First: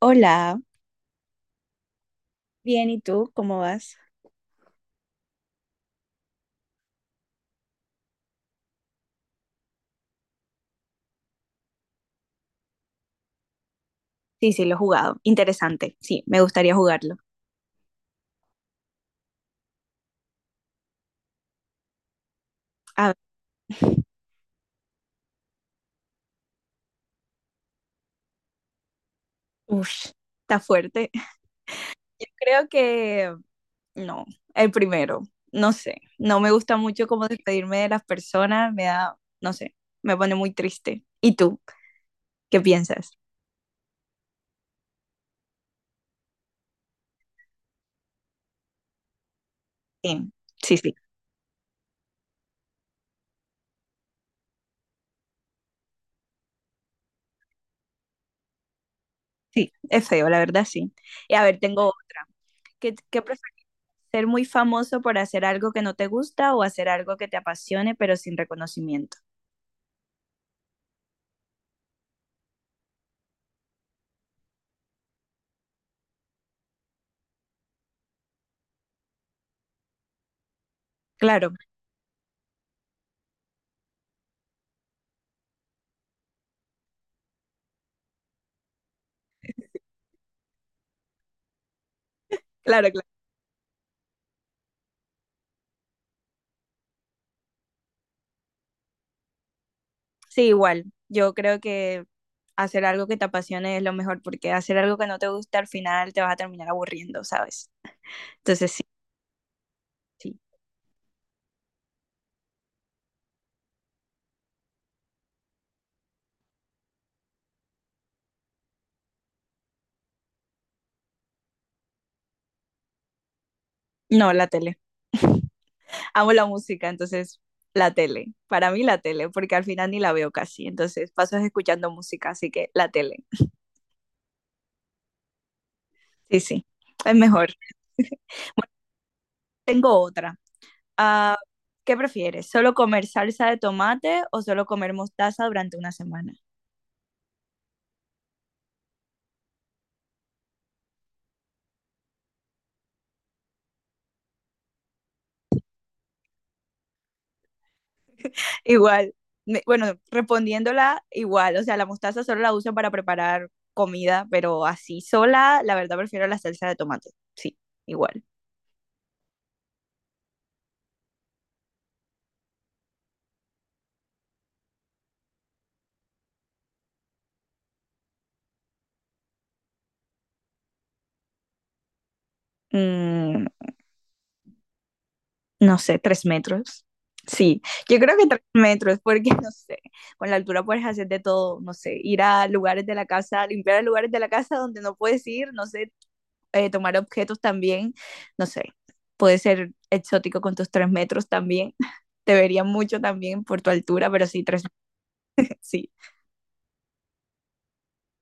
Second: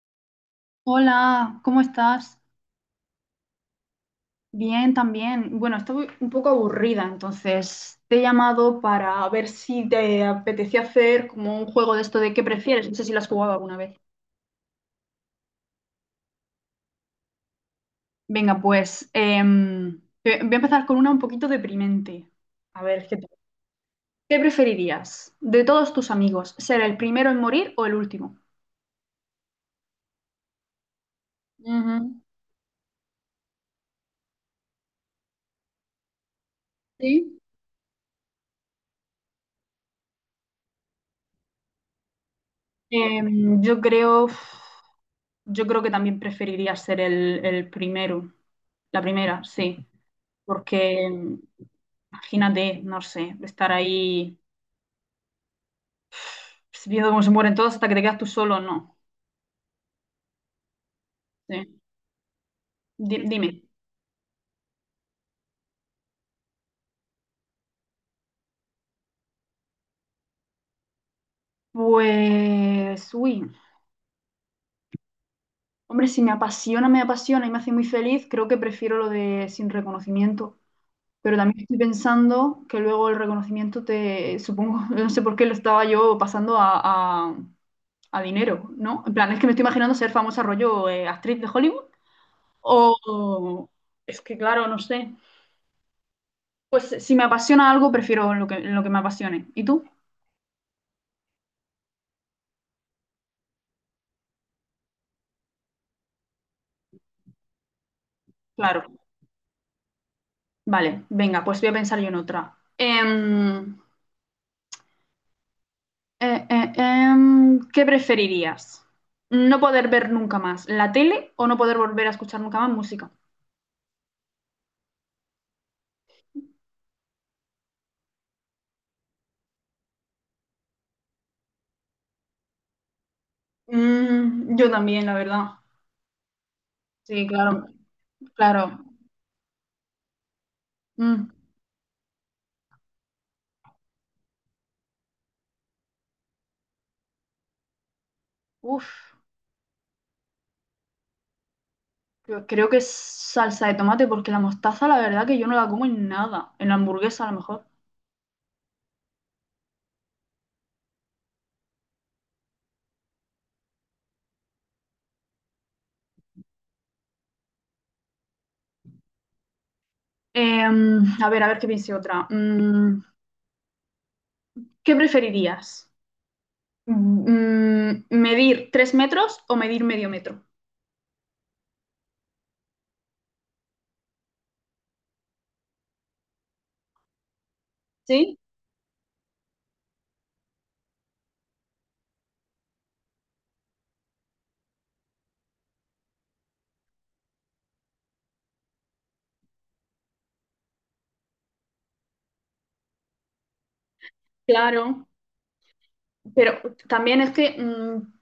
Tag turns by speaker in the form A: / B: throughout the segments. A: Hola,
B: Hola, ¿cómo estás?
A: bien, ¿y tú? ¿Cómo vas?
B: Bien, también. Bueno, estoy un poco aburrida, entonces te he llamado para ver si te apetecía hacer como un juego de esto de qué prefieres. No sé si lo has jugado alguna vez.
A: Sí, sí, lo he jugado. Interesante. Sí, me gustaría jugarlo.
B: Venga, pues voy a empezar con una un poquito deprimente. A
A: A
B: ver,
A: ver.
B: ¿qué tal? ¿Qué preferirías de todos tus amigos? ¿Ser el primero en morir o el último?
A: Uf, está fuerte.
B: Ujú.
A: Yo creo que no, el primero. No sé, no me gusta mucho como
B: ¿Sí?
A: despedirme de las personas, me da, no sé, me pone muy triste. ¿Y tú? ¿Qué piensas?
B: Em, yo creo, yo creo que también preferiría ser el primero, la primera, sí,
A: Sí, sí, sí,
B: porque imagínate, no sé, estar ahí viendo cómo se mueren todos hasta que te quedas tú solo, no.
A: sí, es feo, la verdad, sí. Y a ver,
B: Sí.
A: tengo otra. ¿Qué
B: Dime.
A: prefieres? ¿Ser muy famoso por hacer algo que no te gusta o hacer algo que te apasione pero sin reconocimiento?
B: Pues, uy, hombre, si me apasiona, me apasiona y me hace muy feliz, creo que prefiero lo de sin reconocimiento. Pero
A: Claro,
B: también estoy pensando que luego el reconocimiento te, supongo, no sé por qué lo estaba yo pasando a- a dinero, ¿no? En plan, es que me estoy imaginando ser famosa rollo actriz de Hollywood
A: claro.
B: o. Es que, claro, no sé. Pues si me apasiona algo, prefiero lo que me apasione. ¿Y tú?
A: Sí, igual. Yo creo que hacer algo que te apasione es lo mejor, porque hacer algo que no te gusta al final te vas a terminar aburriendo, ¿sabes? Entonces sí,
B: Claro.
A: sí.
B: Vale, venga, pues voy a pensar yo en otra. ¿Qué preferirías? ¿No poder ver nunca más la tele o no poder volver a escuchar nunca más música?
A: No, la tele. Amo la música, entonces la tele. Para mí la tele, porque al final ni la veo casi. Entonces paso escuchando música, así que la tele.
B: Yo también, la verdad.
A: Sí, sí. Es
B: Sí,
A: mejor.
B: claro, claro.
A: Tengo otra.
B: Mm,
A: Ah, ¿qué prefieres? ¿Solo comer salsa de tomate o solo comer mostaza durante una semana?
B: uf. Creo que es salsa de tomate, porque la mostaza, la verdad, que yo no la como en nada. En la hamburguesa, a lo mejor.
A: Igual, bueno, respondiéndola igual, o sea, la mostaza solo la uso para preparar comida, pero así sola, la verdad prefiero la salsa de tomate. Sí, igual.
B: A ver qué piense otra. ¿Qué preferirías? ¿Medir 3 metros o medir medio metro?
A: Mm, no sé, 3 metros. Sí, yo creo que
B: Sí,
A: 3 metros, porque no sé, con la altura puedes hacer de todo, no sé, ir a lugares de la casa, limpiar lugares de la casa donde no puedes ir, no sé, tomar objetos también, no sé, puede ser exótico con tus 3 metros también. Te vería mucho también por tu altura, pero sí, tres,
B: claro.
A: sí.
B: Pero también es que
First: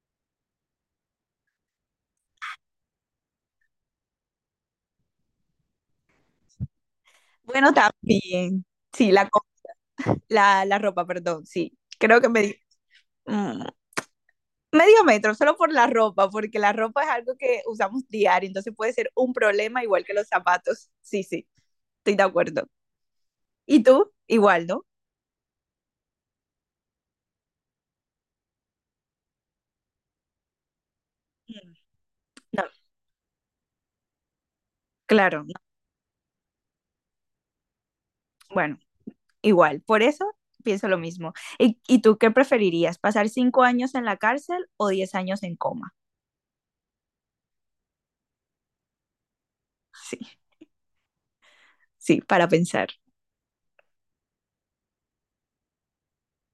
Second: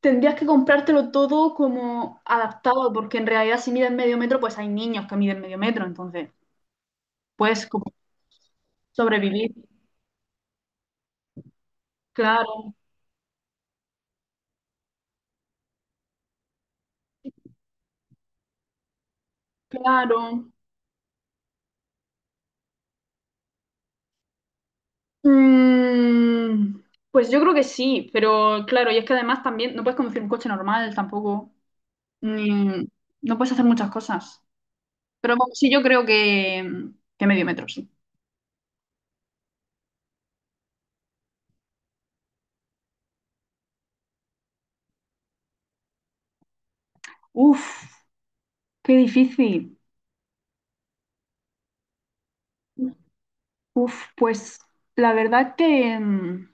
B: tendrías que comprártelo todo como adaptado, porque en realidad, si mides medio metro, pues hay niños que miden medio metro, entonces puedes
A: Bueno,
B: como
A: también. Sí, la, co-
B: sobrevivir.
A: la, la ropa, perdón, sí. Creo que
B: Claro,
A: mm, medio metro, solo por la ropa, porque la ropa es algo que usamos diario, entonces puede ser un problema igual que los
B: claro.
A: zapatos. Sí, sí, estoy de acuerdo. ¿Y tú? Igual, ¿no?
B: Mm, pues yo creo que sí, pero claro, y es que además también no puedes conducir un coche normal tampoco,
A: Mm, no,
B: ni- no puedes hacer muchas cosas. Pero
A: claro, no,
B: bueno, sí, yo creo que medio metro, sí.
A: bueno, igual. Por eso pienso lo mismo. ¿Y tú qué preferirías? ¿Pasar 5 años en la cárcel o 10 años en coma?
B: Uf, qué difícil.
A: Sí. Sí, para pensar.
B: Uf, pues la verdad que, mm,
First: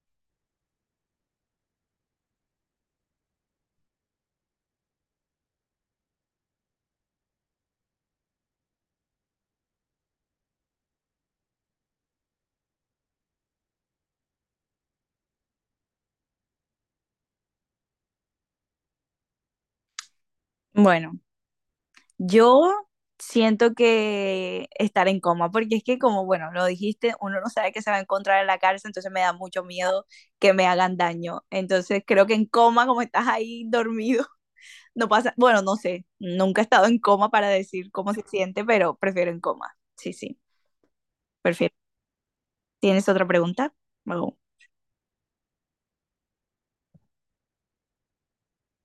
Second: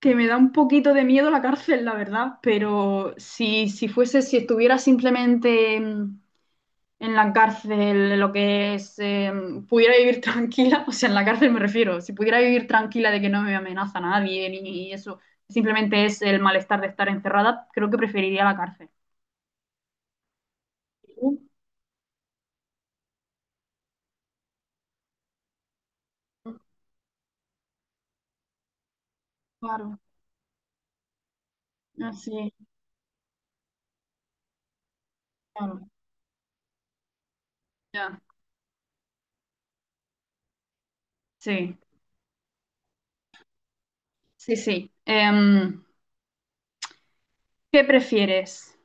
B: que me da un poquito de miedo la cárcel, la verdad, pero si, fuese, si estuviera simplemente. En la cárcel lo que es, pudiera vivir tranquila, o sea, en la cárcel me refiero, si pudiera vivir tranquila de que no me amenaza nadie ni eso, simplemente es el malestar de estar encerrada, creo que preferiría la cárcel.
A: Bueno,
B: Uh,
A: yo siento que estar en coma, porque es que como, bueno, lo dijiste, uno no sabe qué se va a encontrar en la cárcel, entonces me da mucho
B: Claro,
A: miedo que me hagan daño. Entonces creo que en
B: así,
A: coma, como estás ahí dormido. No pasa, bueno, no
B: claro,
A: sé, nunca he estado en coma para decir cómo
B: ya,
A: se siente, pero prefiero en coma. Sí, sí, prefiero.
B: sí,
A: ¿Tienes otra pregunta? Oh.
B: sí, sí. ¿Qué prefieres?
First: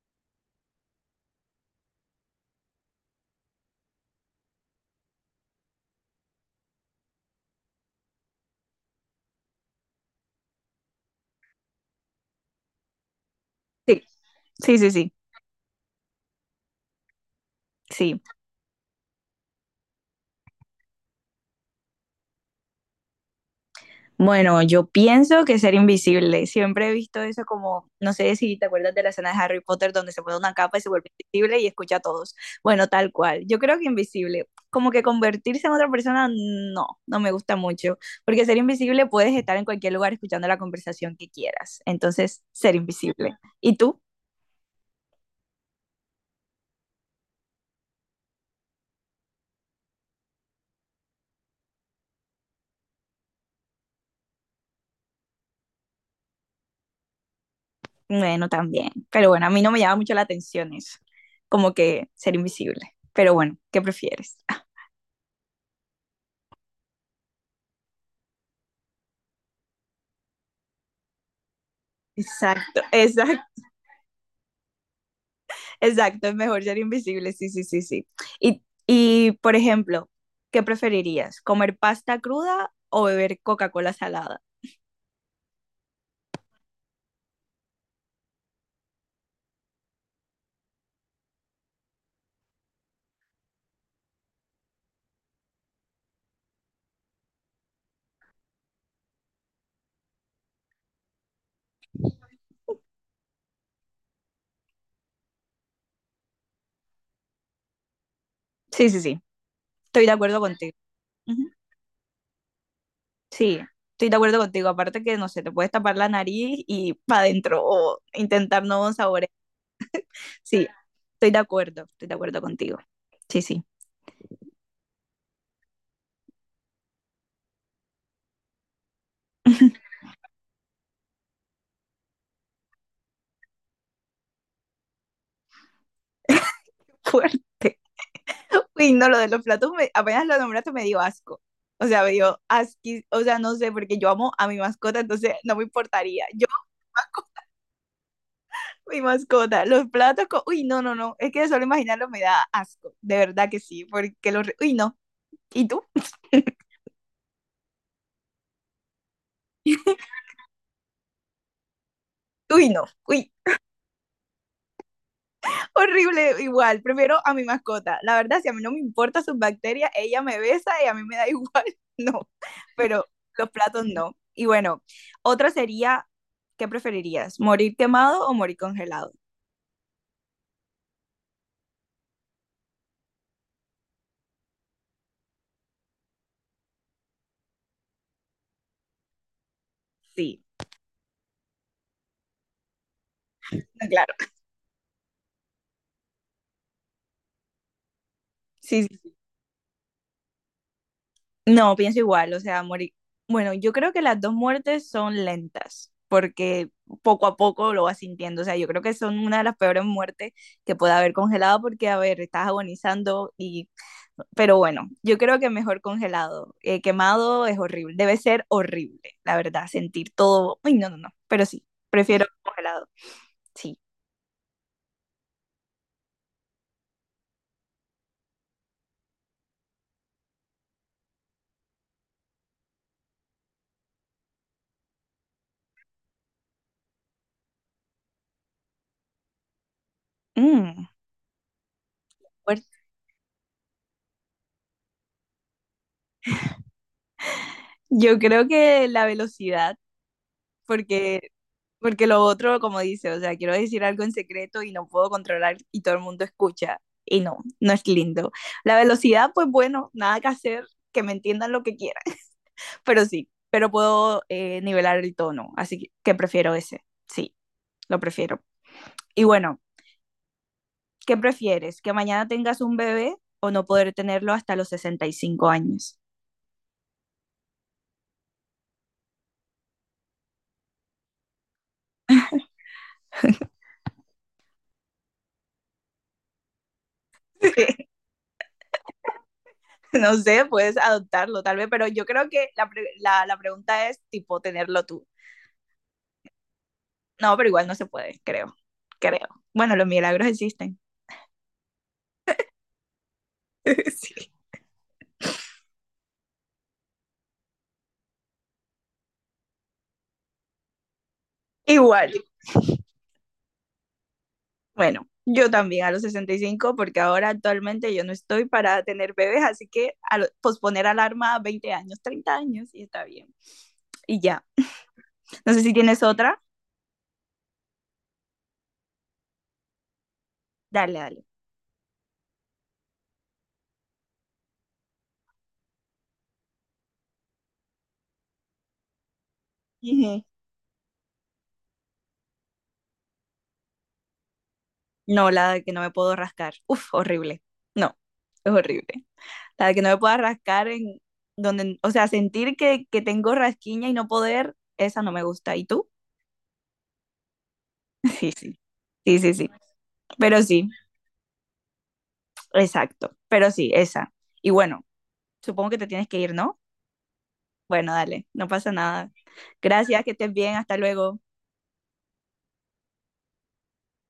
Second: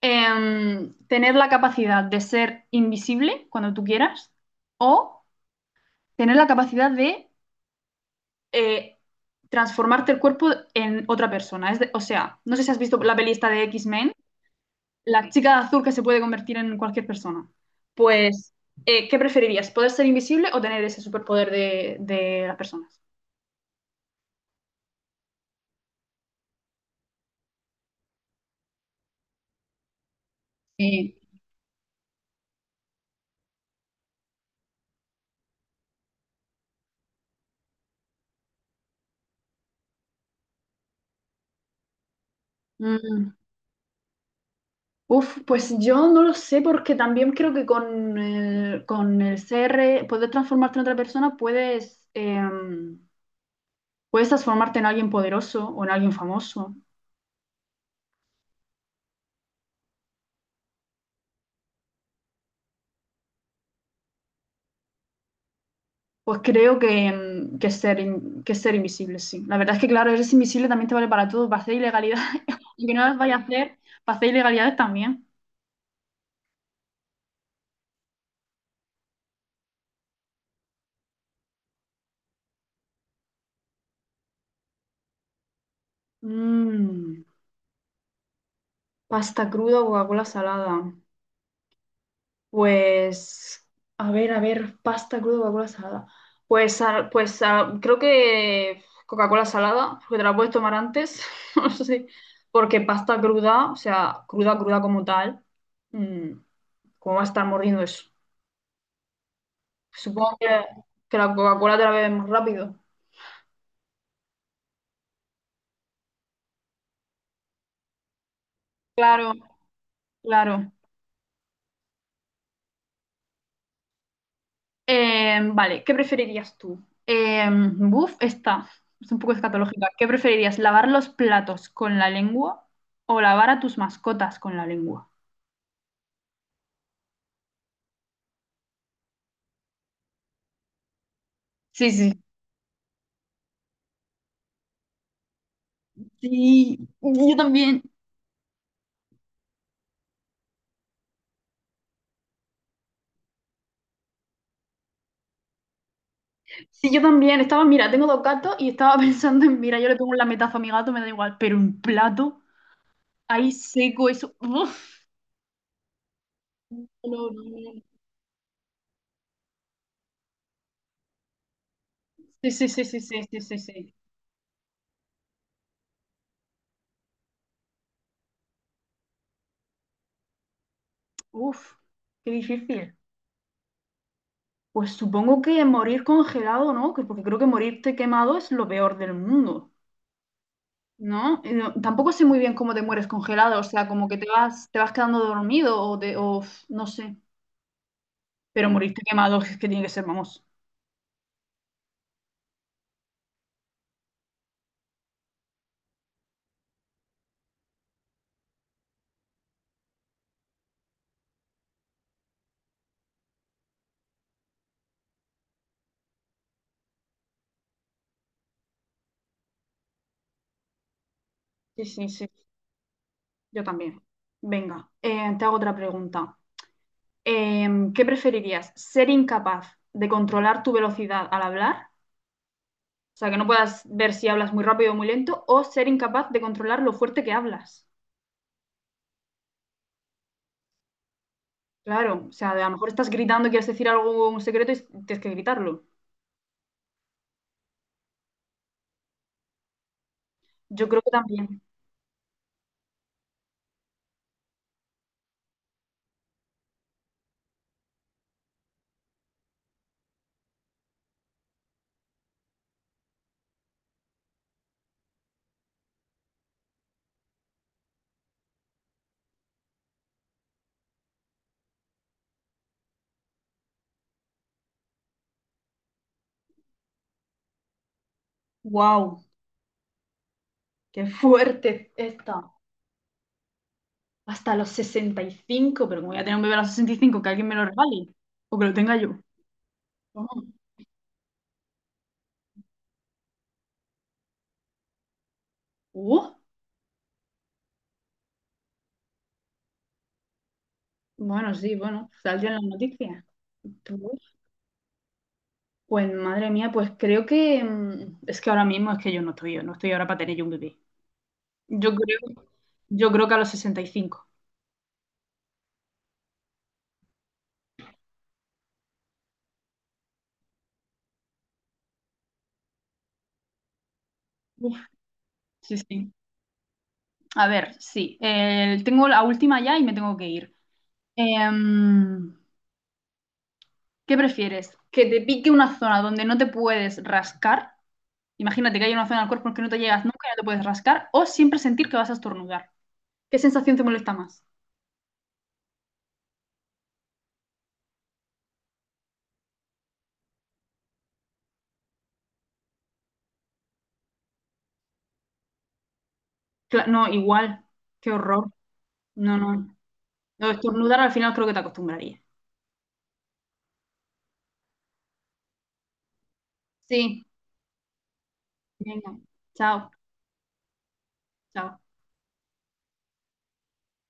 B: ¿Tener la capacidad de ser invisible cuando tú quieras o tener la capacidad de eh, transformarte el cuerpo en otra persona? O sea, no sé si has visto la peli esta de
A: Sí,
B: X-Men,
A: sí, sí, sí.
B: la chica de azul que se puede convertir en cualquier persona.
A: Sí,
B: Pues, ¿qué preferirías? ¿Poder ser invisible o tener ese superpoder de, las personas?
A: bueno, yo pienso que ser invisible. Siempre he visto eso como, no sé si te acuerdas de la escena de Harry Potter donde se pone una capa y se vuelve
B: Sí.
A: invisible y escucha a todos. Bueno, tal cual. Yo creo que invisible, como que convertirse en otra persona, no, no me gusta mucho, porque ser invisible puedes estar en cualquier lugar escuchando la conversación que quieras. Entonces, ser
B: Mm,
A: invisible. ¿Y tú?
B: uf, pues yo no lo sé porque también creo que con el CR, poder transformarte en otra persona, puedes transformarte en alguien poderoso o en alguien famoso.
A: Bueno, también. Pero bueno, a mí no me llama mucho la atención eso, como que ser invisible. Pero bueno, ¿qué prefieres?
B: Pues creo que ser, que ser invisible, sí. La verdad es que, claro, eres invisible también te vale para todo, para hacer ilegalidades,
A: Exacto,
B: y que no las vayas a
A: exacto,
B: hacer, para hacer ilegalidades también.
A: exacto. Es mejor ser invisible, sí, sí, sí, sí. Y, por ejemplo, ¿qué preferirías? ¿Comer pasta cruda o beber Coca-Cola salada?
B: Mm, pasta cruda o Coca-Cola salada. Pues, a ver, pasta cruda o Coca-Cola salada. Pues, creo que Coca-Cola salada, porque te la puedes tomar antes, no sé, porque pasta cruda, o sea, cruda, cruda como tal, mm, ¿cómo va a estar mordiendo eso?
A: Sí, sí, sí. Estoy de
B: Supongo
A: acuerdo
B: que,
A: contigo.
B: que la
A: Ujú.
B: Coca-Cola te la bebes más rápido.
A: Sí, estoy de acuerdo contigo. Aparte que, no sé, te puedes tapar la nariz y para adentro o intentar nuevos sabores.
B: Claro,
A: Sí,
B: claro.
A: estoy de acuerdo contigo. Sí, sí.
B: Vale, ¿qué preferirías tú? Buf, esta es un poco escatológica. ¿Qué preferirías, lavar los platos con la lengua o lavar a tus mascotas con la lengua?
A: Uy, no, lo de los platos, apenas lo nombraste me dio asco. O
B: Sí,
A: sea, me
B: sí.
A: dio asquis, o sea, no sé, porque yo amo a mi mascota, entonces no me importaría. Yo
B: Sí,
A: amo
B: yo también.
A: a mi mascota, los platos, uy, no, no, no, es que de solo imaginarlo me da asco, de verdad que sí, porque los, uy, no. ¿Y tú?
B: Sí, yo también. Estaba, mira, tengo dos gatos y estaba pensando en, mira, yo le pongo un lametazo a mi gato, me da igual, pero un plato
A: Uy, no, uy.
B: ahí seco, eso. Uf,
A: Horrible igual. Prefiero
B: no,
A: a mi
B: no, no.
A: mascota. La verdad, si a mí no me importa sus bacterias, ella me besa y a mí me da igual. No,
B: Sí, sí, sí, sí,
A: pero
B: sí, sí,
A: los
B: sí,
A: platos
B: sí.
A: no. Y bueno, otra sería, ¿qué preferirías? ¿Morir quemado o morir congelado?
B: Uf, qué difícil. Pues supongo que morir congelado, ¿no? Porque creo que morirte quemado es lo peor del mundo,
A: Sí,
B: ¿no? Tampoco sé muy bien cómo te mueres congelado, o sea, como
A: claro.
B: que te vas, quedando dormido o, te- o f- no sé. Pero
A: Sí,
B: morirte
A: sí.
B: quemado es que tiene que ser, vamos.
A: No, pienso igual, o sea, morir. Bueno, yo creo que las dos muertes son lentas, porque poco a poco lo vas sintiendo, o sea, yo creo que son una de las peores muertes que puede haber congelado, porque, a ver, estás agonizando y... Pero bueno, yo creo que mejor congelado. Quemado es horrible, debe ser horrible, la verdad, sentir todo. Uy, no, no, no, pero sí,
B: Sí, sí,
A: prefiero
B: sí.
A: congelado,
B: Yo
A: sí.
B: también. Venga, te hago otra pregunta. ¿Qué preferirías? ¿Ser incapaz de controlar tu velocidad al hablar? O sea, que no puedas ver si hablas muy rápido o muy lento, o ser incapaz de controlar lo fuerte que hablas.
A: Mm,
B: Claro, o sea, de a
A: fuerte.
B: lo mejor estás gritando, quieres decir algo, un secreto y tienes que gritarlo.
A: Yo creo que la velocidad,
B: Yo creo que
A: porque
B: también.
A: Porque lo otro, como dice, o sea, quiero decir algo en secreto y no puedo controlar y todo el mundo escucha. Y no, no es lindo. La velocidad, pues bueno, nada que hacer, que me entiendan lo que quieran, pero sí, pero puedo nivelar el tono, así que prefiero ese, sí, lo prefiero. Y bueno, ¿qué prefieres? ¿Que mañana tengas un bebé o no poder tenerlo hasta los 65 años?
B: ¡Wow! ¡Qué fuerte está! Hasta los 65, pero como voy a tener un bebé a los 65, que alguien me lo regale o que lo tenga yo.
A: No
B: Oh,
A: sé, puedes adoptarlo tal vez, pero yo creo que la pregunta es tipo tenerlo tú.
B: uh,
A: No, pero igual no se puede, creo. Creo. Bueno, los milagros existen.
B: bueno, sí, bueno, salió en las noticias. Uf,
A: Sí.
B: pues madre mía, pues creo que es que ahora mismo es que yo no estoy ahora para tener yo un bebé. Yo
A: Igual.
B: creo, yo creo que a los 65.
A: Bueno, yo también a los 65 porque ahora actualmente yo no estoy para tener bebés, así que posponer alarma a 20 años, 30 años, y está bien. Y ya.
B: Uf,
A: No sé si
B: sí,
A: tienes
B: sí.
A: otra.
B: A ver, sí. Tengo la última ya y me tengo que ir.
A: Dale, dale.
B: Em, ¿Qué prefieres? ¿Que te pique una zona donde no te puedes rascar? Imagínate que hay una zona del cuerpo en que no te llegas
A: Ujú.
B: nunca y no te puedes rascar. ¿O siempre sentir que vas a estornudar? ¿Qué sensación te molesta más?
A: No, la de que no me puedo rascar. Uf, horrible. No, es horrible. La de que no me pueda rascar en donde, o sea, sentir que tengo rasquiña y no poder, esa no me gusta. ¿Y tú?
B: No, igual. Qué
A: Sí,
B: horror.
A: sí. Sí, sí,
B: No,
A: sí.
B: no.
A: Pero
B: No,
A: sí,
B: estornudar al final creo que te acostumbraría.
A: exacto. Pero sí, esa. Y bueno, supongo que te tienes que ir, ¿no?
B: Sí.
A: Bueno, dale, no pasa nada.
B: Venga. Chao.
A: Gracias, que estés bien, hasta luego.
B: Chao.